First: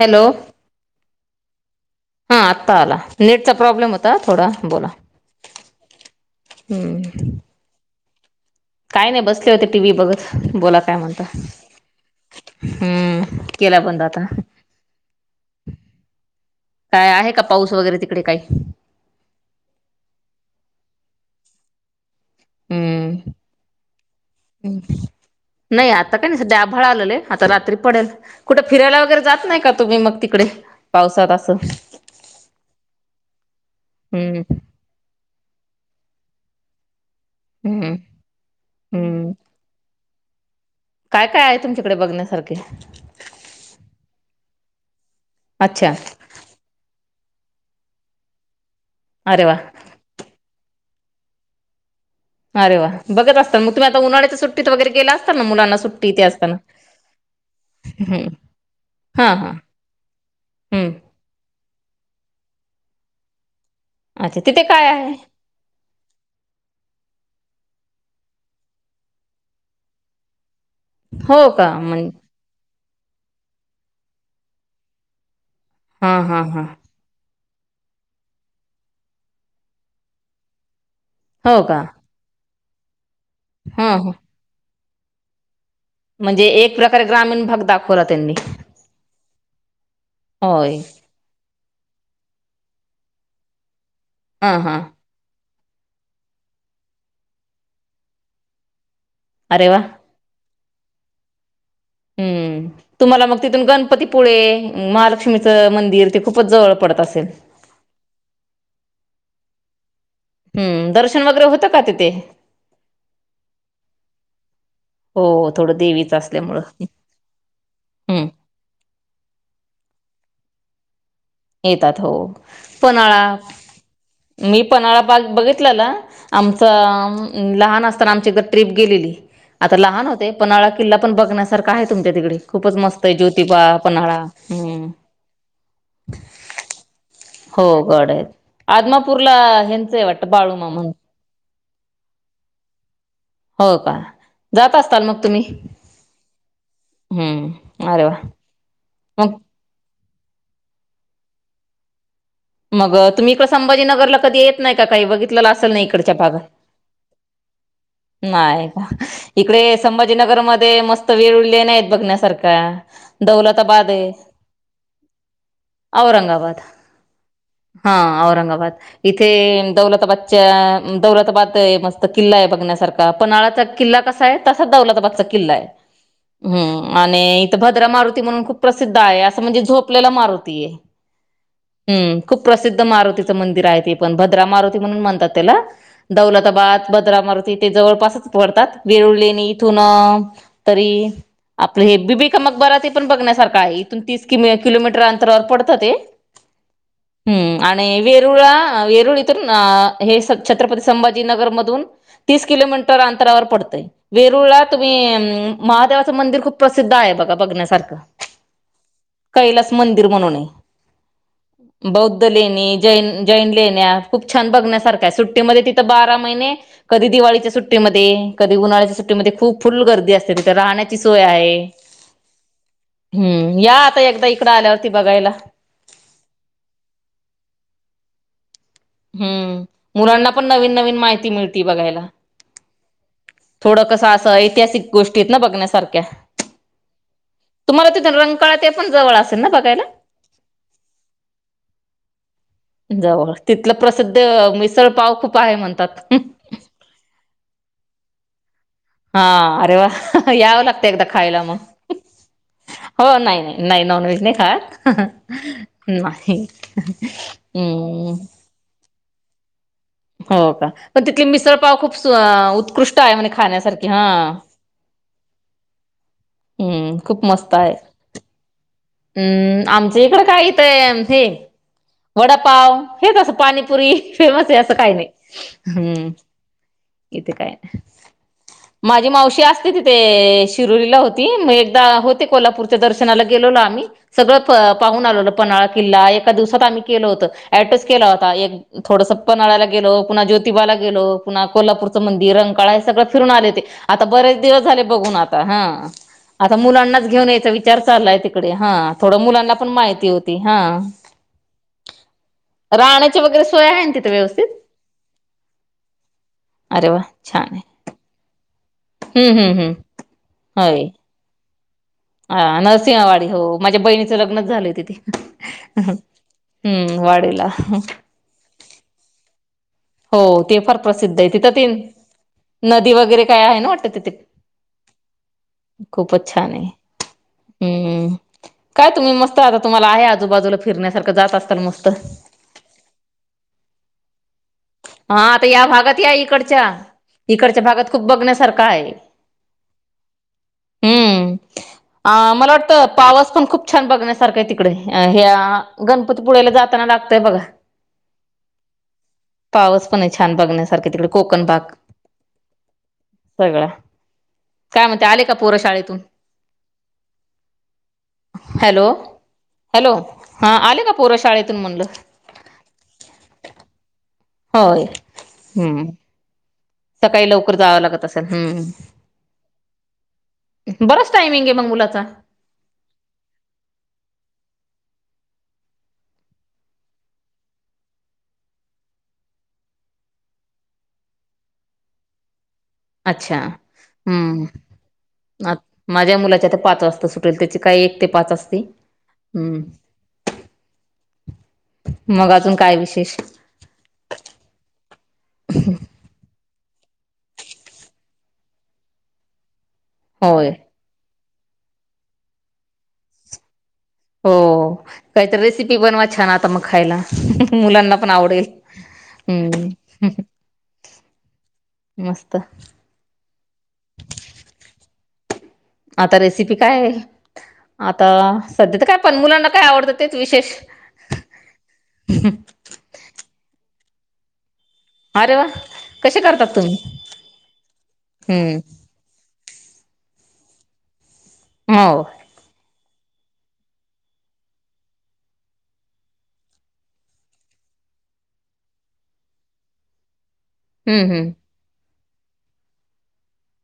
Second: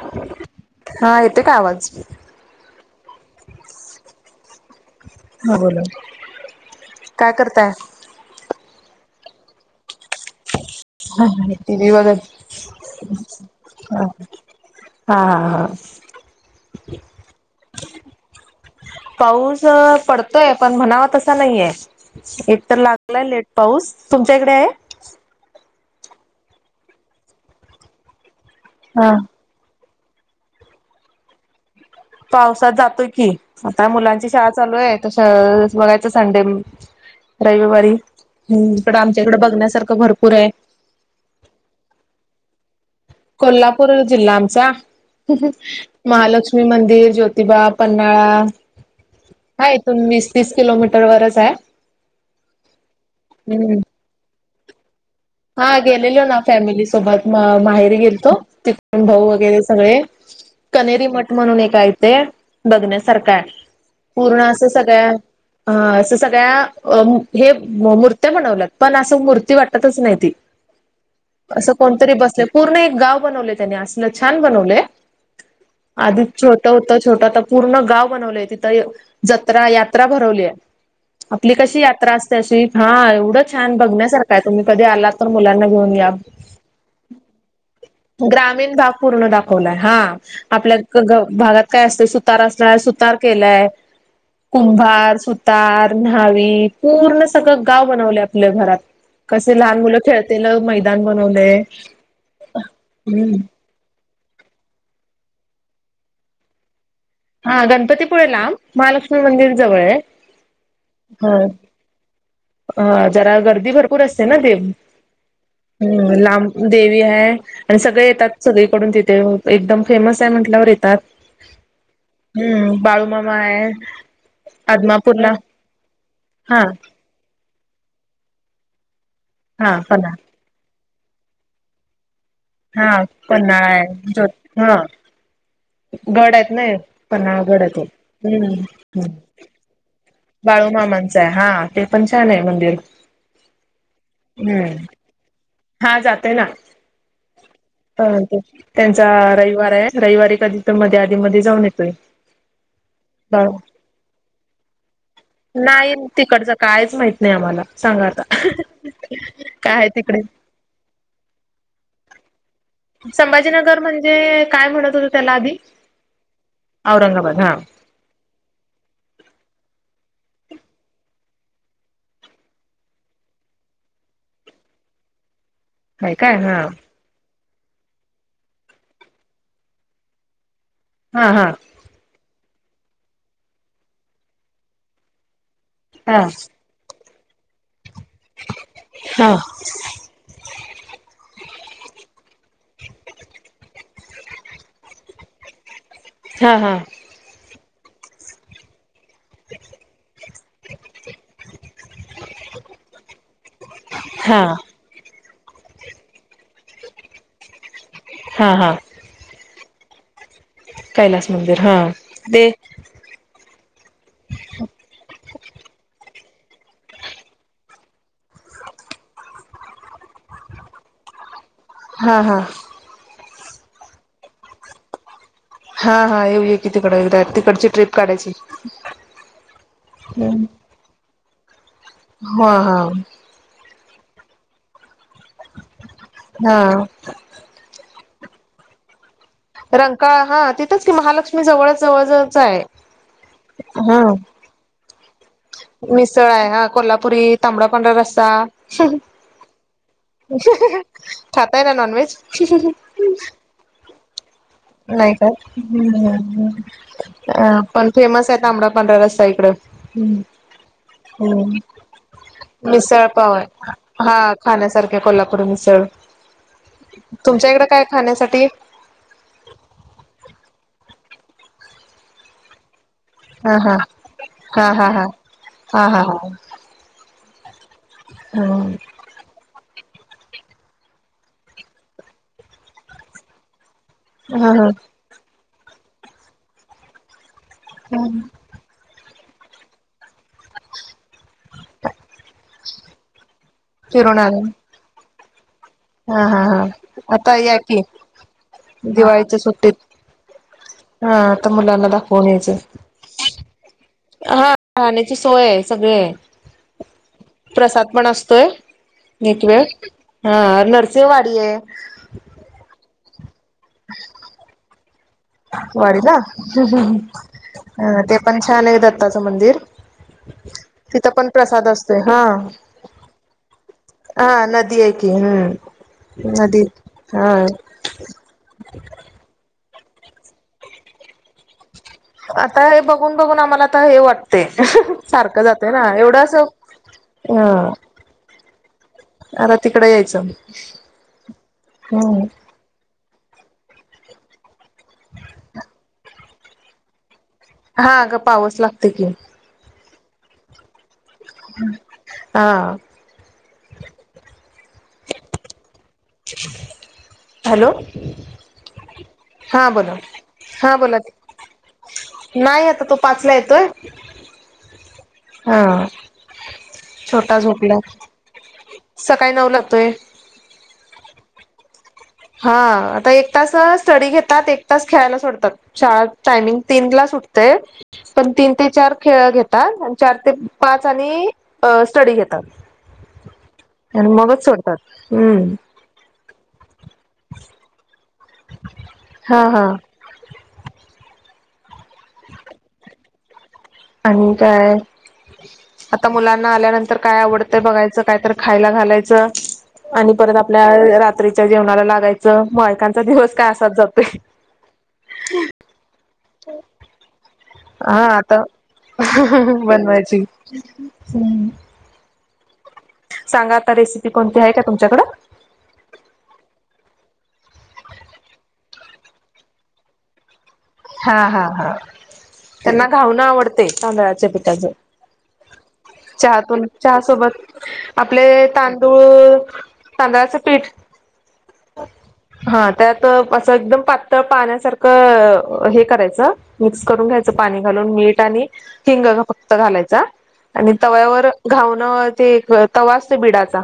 Hello ते काय आवाज हा आत्ता आला नेटचा प्रॉब्लेम होता थोडा बोला ह बोला काय हम्म करताय काय नाही बसले होते टीव्ही बघत बोलात हा हातीवा हा हम्म केला बंद हा आता हा हा काय आहे का पाऊस वगैरे तिकडे काही पाऊस पडतोय पण म्हणाव तस नाही एक तर लागलाय हम्म लेट पाऊस तुमच्या इकडे आहे. नाही आता काही नाही ड्याभाळा आलेले आता रात्री पडेल कुठे फिरायला हा वगैरे जात नाही का तुम्ही मग तिकडे पावसात असं पावसात जातोय की आता मुलांची हम्म शाळा चालू आहे तस बघायचं संडे रविवारी हम्म इकड आमच्या हम्म इकड बघण्यासारख भरपूर पुरय काय काय आहे तुमच्याकडे बघण्यासारखे कोल्हापूर जिल्हा आमचा अच्छा महालक्ष्मी मंदिर ज्योती जोतिबा पान्हाळा अरे वा हा इथून वीस तीस किलोमीटर वरच हाय अरे वा बघत असताात मग तुम्ही आ उ्हाळ्याच्या सुट्टीत वगैरे गेला ना मुलांना हा सुट्टी गेलेल ते हो ना असताना फॅमिली सोबत माहेरी हम्म गेलतो तिथूनन भाऊ हा हा वगैरे सगळे हम्म कनेरी मठ म्हणून एकय ते बघण्यासारखा आहे. अच्छा पूर्ण तिथे असं काय सगळ्या आहे? अ असं सगळ्या हे मूर्त्या बनवल्यात पण असं मूर्ती वाटतच नाही ती हो का असं म्हण कोणतरी बसले पूर्ण गाव बनवलं त्यानी अस छान बनवलं हा आधी हा हा छोट होतं छोटं आत्ता पूर्ण गाव बनवलेय तिथे जत्रा यात्रा भरवलीय आपली हो का कशी यात्रा असते अशी हा एवढं छान हा हा बघण्यासारखं आहे तुम्ही कधी आलात तर मुलांना घेऊन या म्हणजे एक प्रकारे ग्रामीण भाग दाखवला त्यांनी ग्रामीण भाग पूर्ण दावलाय हा आप होय भागात काय असतयं सुतार असणार सुतार केलाय हा हा कुंभार तार न्हावी पूर्ण सगळं गाव बनवले आपल्या घरात कसे अरे वा लहान मुलं ला मैदान बनवलंय. हम्म तुम्हाला हम्म मग तिथून गणपती पुढे महालक्ष्मीचं मंदिर ते खूपच जवळ पडत असलं. हा गणपतीपुळेला महालक्ष्मी मंदिर जवळ आहे. हम्म दर्शन वगैरे होतं का तिथे हा जरा गर्दी भरपूर असते ना देव हो थोडं हम् देवीच लांब असल्यामुळं देवी आहे आणि सगळे हम्म येतात सगळीकडून तिथे एकदम फेमस म्हटल्यावर येतात. हो हम्म बाळूमामा पन्हाळा आहे मी पन्हाळा पाग आदमापूरला बघितलाला हा आमचा लहान असताना आमची एक ट्रिप गेलेली आता हा लहान पणा होते पन किल्ला पण बघण्यासारख आहे तुमच्या तिकडे खूपच हा मस्त आहे ज्योतिबा पन्हाळा आहे पन्हाळा जोत हा हम्म गड हायत नाही पन्हाळा गड हो हाय तो. आहेत आदमापूरला ह्यांचं आहे वाटतं बाळूमा म्हण बाळूमामांचं आहे हा ते पण छान आहे मंदिर हो का हम्म जात असताल मग तुम्ही हा जाते ना हम्म अरे अ वा ते त्यांचा मग रविवार आहे. रविवारी कधी तर मध्ये आधी मध्ये जाऊन येतोय. मग तुम्ही इकड संभाजीनगरला कधी येत नाही का ताई बघितलेला असेल ना नाही इकडचा भाग तिकडचं कायच माहित नाही आम्हाला सांगा आता नाही इकडे काय आहे तिकडे संभाजीनगर मध्ये मस्त वेळ उळले नाहीत बघण्यासारखे का संभाजीनगर दौलताबाद आहे म्हणजे काय म्हणत होत त्याला आधी औरंगाबाद हा औरंगाबाद इथे दौलतबाद दौलताबाद मस्त किल्ला आहे बघण्यासारखा पन्हाळाचा किल्ला कसा आहे तसा दौलताबादचा किल्ला आहे. हाय काय हा हम्म आणि तर भद्रा मारुती म्हणून खूप प्रसिद्ध आहे असं म्हणजे झोपलेला मारुती आहे. हा हा हम्म खूप प्रसिद्ध मारुतीचं मंदिर आहे ते पण भद्रा मारुती म्हणून म्हणतात त्याला हा दौलताबाद बद्र मारती ते जवळपास तात वेरळ हा इथून त आप हे ब मकबरा ते पण बघण्यासारखा आहे इथून तीस किलोमीटर अंतरावर पडतं ते हा हा हम्म आणि वेरुळा वेरुळ इथून हे छत्रपती संभाजीनगरमधून तीस किलोमीटर अंतरावर पडतंय हा वेरूळला तुम्ही महादेवाचं मंदिर खूप प्रसिद्ध आहे बघा बघण्यासारखं हा हा पहिलास मंदि म्हणून कैलास मंदिर हा बौद्ध ले ते जैन जैन लेण्या खूप छान बघण्यासारखा सुट्टीमध्ये तिथं बारा महिने कधी दिवाळीच्या सुट्टीमध्ये कधी उन्हाळ्याच्या सुट्टीमध्ये खूप फुल गर्दी असते तिथे राहण्याची सोय आहे हा हा हम्म या आता एकदा इकडं आल्यावरती बघायला हा हा येऊ आहे की तिकड एकदा तिकडची ट्र्रीप काढायची हम्म मुलांना पण नवीन नवीन माहिती मिळते हा हा थोडं कसं असं ऐतिहासिक गोष्टीत ना बघण्यासारख्या हा तुम्हाला रंगकळा ते पण जवळ असत रंकाळ हा तिथंच की महालक्ष्मी जवळ जवळच आहे जवळ तिथलं हा प्रसिद्ध मिसळ पाव खूप आहे म्हणतात मिसळ आहे हा कोल्हापुरी तांबडा पांढरा रस्सा हा अरे वा यावं लागतं एकदा खायला मग खातय ना नॉन व्हेज हो नाही नाही नाही नॉन व्हेज नाही खा नाही का नाहीम् अ पण फेमस आहे तांबड पंढरा रस्ता इकडं ह् हो का पण तिथली ह् मिसळपाव खूप उत्कृष्ट मिसळ म्हणे पाव आहे खाण्यासारखी हा खाण्यासारख कोल्हापूर मिसळ हम्म खूप तुमच्या मस्त इकडे आहे काय खाण्यासाठी हम्म आमच्या इकडं काय येतय हे वडापाव हे तसं हा हा पाणीपुरी फेमस आहे हा असं हा काही नाही हा हा हा हम् इथे काय हा माझी मावशी असते तिथे शिरोलीला होती मग एकदा होते कोल्हापूरच्या दर्शनाला गेलोलो आम्ही सगळं हा हा पाहून आलंलं पन्हाळा किल्ला एका दिवसात आम्ही केलं होत ऍड्रेस केला होता फिरून एक थोडंसं पनळा्याला गेलो पुन्हा ज्योिबाला गेलो पुन्हा कोल्हापूरचं मंदिर रंगकाळा हे सगळं फिरून आले ते आता बरेच आले दिवस झाले बघून आता हा हा हा आता हा मुलांनाच घेऊन आता यायचा या विचार की चाललाय तिकडे हा थोड दिवाळीच्या मुलांना पण सुट्टीत माहिती होती हा हा आता मुलाणादा फोन यच राहण्याची वगैरे सोय आहे ना तिथे हा व्यवस्थित राहण्याची सोय आहे सगळे आहे अरे वा छान आहे प्रसाद पण असतोय हम्म एक हम्म वेळ हम्म हा नरसेिंवाडी आहे ह नरसिंहवाडी हो माझ्या बहिणीचं लग्नच झालं तिथे वाडीला हम्म वाडीला अ ते पण छान आहे दत्ताचं मंदिर हो ते फार तिथं प्रसिद्ध पण आहे ते प्रसाद असतोय हा नदी वगैरे काय आहे ना वाटतं तिथे हा नदी एक क हम्म खूपच छान नदी आहे हा हम्म काय तुम्ही मस्त आता तुम्हाला आहे आजूबाजूला फिरण्यासारं जात असतल मस्त हा आता हे बघून बघून आम्हाला आ तर हे वाटते हा सारखं आता या जाते ना भागात या एवढं असं इकडच्या इकडच्या भागात खूप बघण्यासारखा आहे अर तिकड यायचं हम् पावास पण खूप छान बघण्यासारखा आहे तिकडे ह गणपती पुढ्याला जाताना लागतंय बघा हा ग पावस लागते की पावस पण छान बघण्यासारखे तिकडे कोकण भाग हा सगळं काय म्हणते आले का पोर शाळेतून हॅलो हॅलो हा हॅलो बोला हा आले का बोला पोरं शाळेतून म्हणलं नाही आता तो पाचला येतोय होय हा हम्म सकाळी छोटा लवकर झोपला जावं लागत असेल हम्म सकाळी नऊ लागतोय बराच टायमिंग आहे मग मुलाचा हा आता एक तास स्टडी घेतात एक तास खेळायला सोडतात शाळ टायमिंग तीन क्लास सुठतय पण तीन ते चार खेळ घेतात आणि चार ते पाच आणि स्टडी घेतात अच्छा आणि मगच हम्म सोडतात हम्म माझ्या मुलाच्या पाच वाजता सु ल त्याचे काय एक ते पाच असते हा हम् हा मग अजून काय विशेष आणि काय आता मुला आल्यानंतर काय आवडत बघायच काय तर खायला घालायचं आणि परत होय आपल्या रात्रीच्या जेवणाला लागायचं मायकांचा दिवस काय असाात जात हो काहीतरी रेसिपी बनवा छान आता मग खायला मुलांना हा पण आता आवडेल हम्म बनवायची हम् तर कोणती आहे का तुमच्याकडं आता रेसिपी काय आहे आता सध्या तर काय पण मुलांना काय आवडतं तेच विशेष हा हा हा त्यांना घाऊणं आवडते तांदळाच्या पिठाचं अरे वा कसे करतात चहतून तुम्ही चहा सोबत आपले हम्म तांदूळ तांदळाचं पीठ हो हा त्यात असं एकदम पातळ पाण्यासारखं हे करायचं मिक्स करून घ्यायचं पाणी घालून म मीठ आणि हिंग फक्त घालायचा आणि हम्म तव्यावर हम्म घाऊनं ते एक तवा असते बिडाचा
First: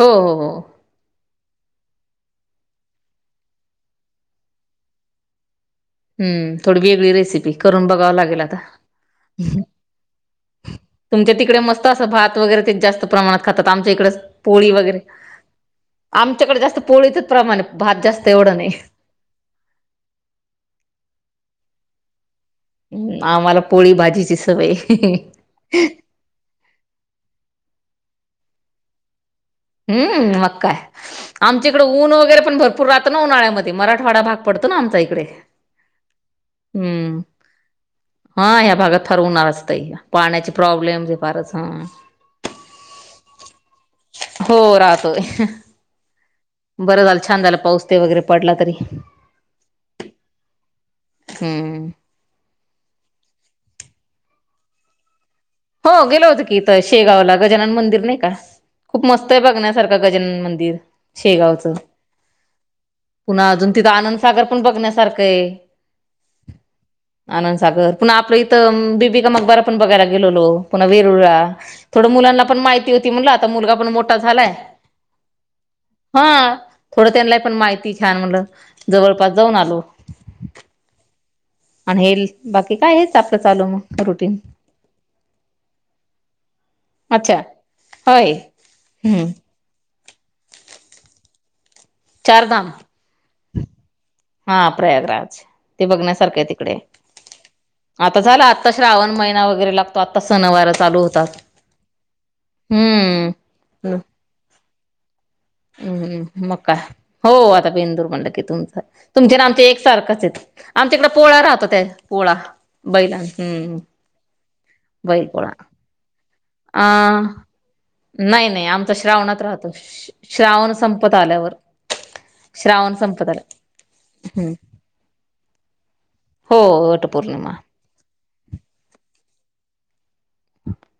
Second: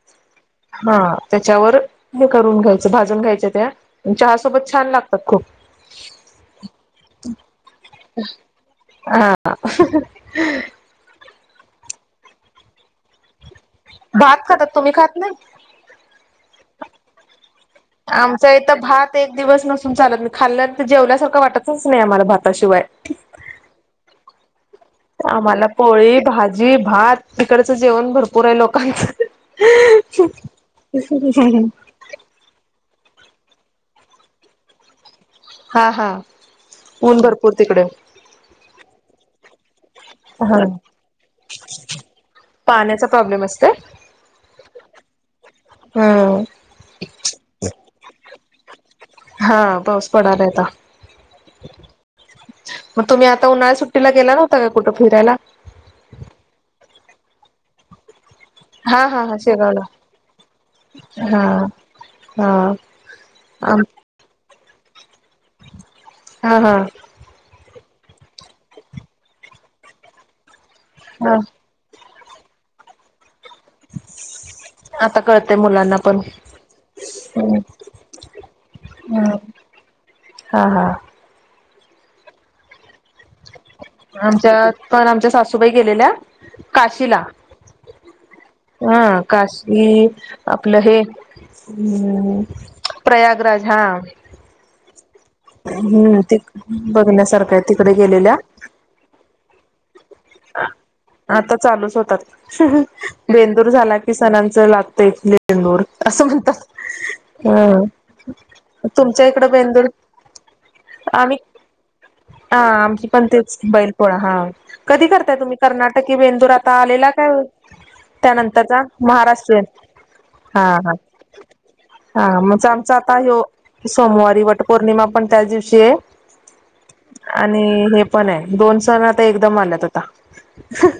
हो हो हो हा त्याच्यावर हे करून घ्यायच भाजून घ्यायच त्या चहा सोबत छान लागतात खूप हम्म थोडी वेगळी रेसिपी करून बघाव लागेल आता हम् ते तिकडे मस्त असं भात वगैरे जास्त प्रमाणात खातात आमच्या इकडे भात खातात पोळी तुम्ही वगैरे खात नाही आमच्याकडे जास्त पोळीच प्रमाण भात जास्त आमचा एवढं नाही इथ भात एक दिवस नसून चालत नाही खाल्ल्यान जेवल्यासारखं वाटतच नाही आम्हाला भात ह् आम्हाला पोळी भाजीची सवय आम्हाला पोळी भाजी भात तिकडचं जेवण भरपूर आहे लोकांचं हम्म मग काय आमच्या इकडे ऊन वगैरे पण भरपूर राह ना उन्हाळ्यामध्ये मराठवाडा भाग पडतो ना आमचा इकडे हा हा ऊन हम्म भरपूर तिकडे हा ह्या भागात फारच उन्हाळा असते पाण्याची हा. प्रॉब्लेम हे फारच हा पाण्याचा प्रॉब्लेम असते हो राहतोय हम्म. बरं झालं छान झालं पाऊस ते वगैरे पडला तरी हा पाऊस पडालाहता हम्म मग तुम्ही आता उन्हाळ्या सुट्टीला गेला नव्हता का कुठं फिरायला हो गेल होतं की इथ शेगावला गजानन मंदिर नाही का खूप हा हा मस्त हा आहे शेगावला बघण्यासारखं गजानन मंदिर हा शेगावचं हा पुन्हा अजून आम तिथं आनंदसागर पण बघण्यासारखं आहे हा हा सागर पुन्हा आपलं इथं बीबिका मकबरा पण बघायला गेलोलो पुन्हा वेरुळ हा थोडं मुलांना पण माहिती होती म्हणलं आता मुलगा पण मोठा झालाय आता कळतय मुलांना पण हा थोडं त्यांना पण हम्म माहिती छान म्हलं जवळपास हम्म. जाऊन आलो हा हा आणि हे बाकी काय हेच आपलं चालू मग रुटीन आमच्या पण आमच्या सासूबाई गेलेल्या काशीला हय हा काशी आपलं हे हम्म चारधाम प्रयागराज हा हा प्रयग रागत ते हम्म ते बघण्यासारख तिकडे बघण्यासारखं आहे तिकडे आता गेलेल्या झालं आता श्रावण महिना वगरे लागतो आ आता चालूच होतात हम्म बेंदूर झाला हम् कि सणांच लात बेंदूर असं हम्म म्हणतात मग काय हो आता बेंदूर म्हणलं की तुमचं अ तुमच्या तुमचे ना इकड आमचे बेंदूर एकसारखंच आहेत आमच्याकडे आम्ही पोळा राहतो त्या पोळा हा आमची बैलां पण तेच हम्म बैल पोळा हा कधी बैल करताय पोळा तुम्ही कर्नाटकी बेंदूर आता अ आलेला काय नाही नाही त्यानंतरचा आमचा श्रावणात महाराष्ट्रीयन राहतो हा श्रावण हा संपत आल्यावर. हा म्हणज आमच श्रावण आता संपत आला सोमवारी वट पौर्णिमा पोळा पण त्या दिवशी ये हो वटपौर्णिमा आणि हे पण दोन सन आ एकदम आल्यात आता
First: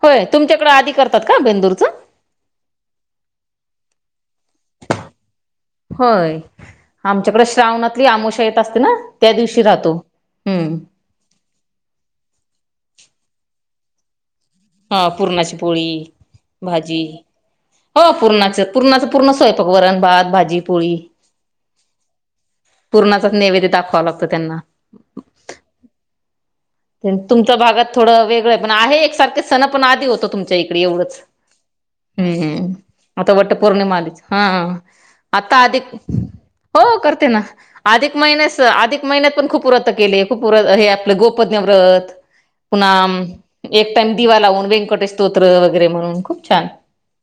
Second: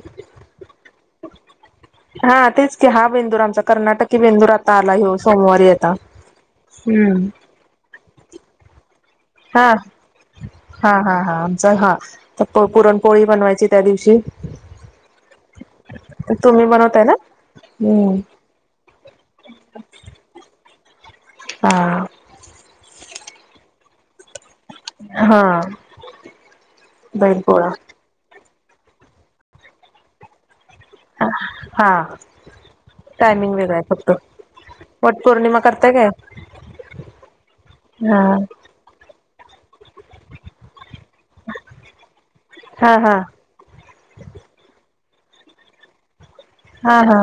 होय तुमच्याकडे आधी करतात का बेंदूरचं. हा तेच क हा बेंदूर आमचा कर्नाटकी बेंदूर आता आला ये सोमवारी आता. होय हम्म आमच्याकडे श्रावणातली आमोशा येत अस हा हा हा हा आमचा हा पुरणपोळी. बनवायची त्या दिवशी. हा पुरणाची पोळी तुम्ही भाजी. बनवताय ना हो हम्म पूर्णाच पूर्णाच पूर्ण स्वयंपाक वरण भात भाजी पोळी. हा. पुर्णाच नैवेद्य दाखवाव लागतं त्यांना. हा. तुमच्या बैलपोळा भागात थोडं वेगळं पण आहे एकसारखे सणं पण आधी होतो तुमच्या इकडे एवढंच. हा हम्म हम् आता वट टायमिंग वेगळा आहे पौर्णिमा फक्त आलीच हा वट आता पौर्णिमा करताय आधिक काय हो करते ना अधिक हा महिन्यास अधिक महिन्यात पण खूप उरत केली खूपर हे आपलं. प्यव्रत पुन्हा हा हा एक टाइम दिवा लावून व्यंकटे स्तोत्र वगैरे म्हणून ख हा हा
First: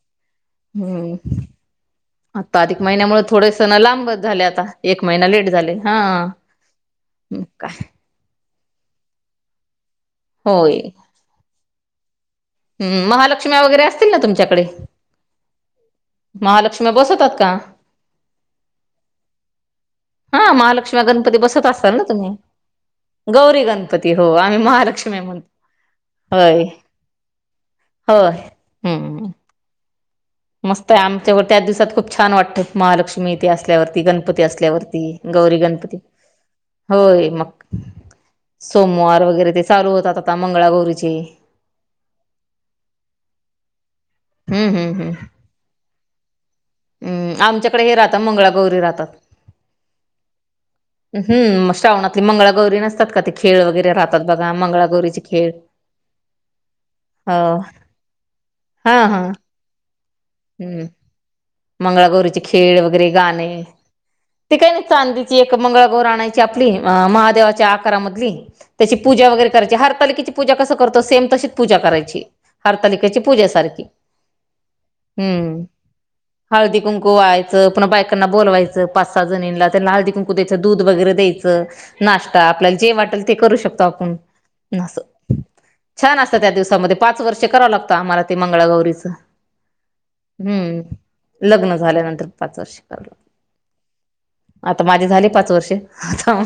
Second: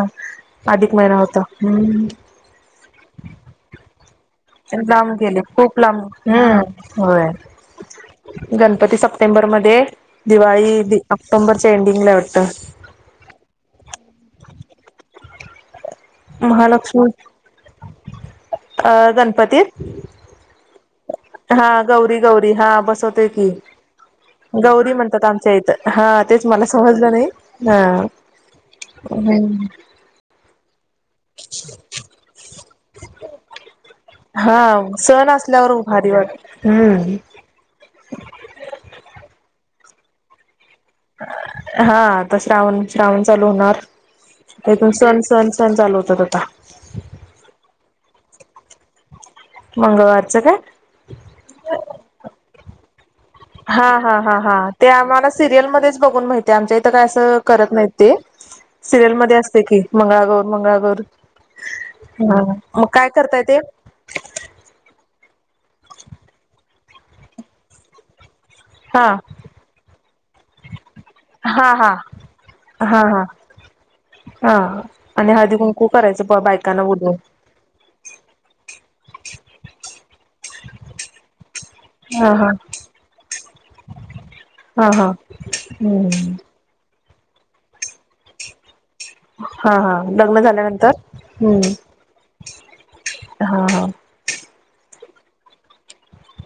अधिक महिना होता हम्म. आता अधिक महिन्यामुळे थोडेसणं लांबत लांब गेले खूप लांब ह् होय काय गणपती सप्टेंबरमध्ये होय दिवाळी ऑक्टोंबरच्या एंडिंग ला ये वाटत हम्म महालक्ष्मी वगैरे असतील ना तुमच्याकडे. महालक्ष्म्या महालक्ष्मी बसवतात का अ गणपतीत. हा महालक्ष्म्या गणपती हा बसत असाल ना गौरी तुम्ही गौरी हा बसवते की गौरी गणपती हो आम्ही गौरी महालक्ष्मी म्हणतात म्हणतो. आमच्या इथं. हा तेच होय. मला समजलं नाही हा. होय हम्म. मस्त आहे आमच्यावर त्याच दिवसात खूप छान वाटतं महालक्ष्मी ते असल्यावरती गणपती असल्यावरती गौरी करू गणपती भारी वा होय मग सोमवार वगैरे ते चालू होतात आता मंगळा गौरी. हा आता श्रावण श्रावण चालू होणार. हम्म त्याथून हम्म हम्म सण सण सण चालू होतात आता. हम्म आमच्याकडे हे राहतात मंगळागौरी राहतात. मंगळवारचं काय हम् श्रावणातली मंगळा गौरी नसतात का ते खेळ हा वगैरे हा राहतात हां बघा हा ते मंगळागौरीचे आम्हाला खेळ. सिरियलमध्येच बघून माहितीय आमच्या इथं काय हो असं करत नाही ते. हा हा सिरियलमध्ये असतय की मंगळागौर हम्म मंगळागौर. मंगळागौरीचे हा खेळ मग वगैरे काय करताय गाणे ते ते काही नाही चांदी एक मंगळा गौर आणायची आपली महादेवाच्या आकारामधली त्याची हा पूजा वगैर करायची. हरतालिकेची पूजा कस. करतो सेम तशीच हा पूजा हा करायची हा हरतालिकेची हा पूजे सारखी. हा आणि हळदी कुंकू करायचं. हळदी बायकांना कुंकू बोलवून वाहायचं. पुना बायकांना बोलवायचं पाच सहा जणींना त्यांना- हलदी कुंकू द्याचं दूध वगैरे दयचं. हा नाश्ता हा आपल्याला जे वाटेल ते करू शकतो आपण. हा हा छान हम्म असतं त्या दिवसामध्ये पाच वर्षे करावं लागतं आम्हाला ते मंगळगौरीच. हा हा लग्न झाल्यानंतर. लग्न हम्म झाल्यानंतर पाच वर्ष कराव लागत. हा हा आता माझे झाले पाच वर्ष आता.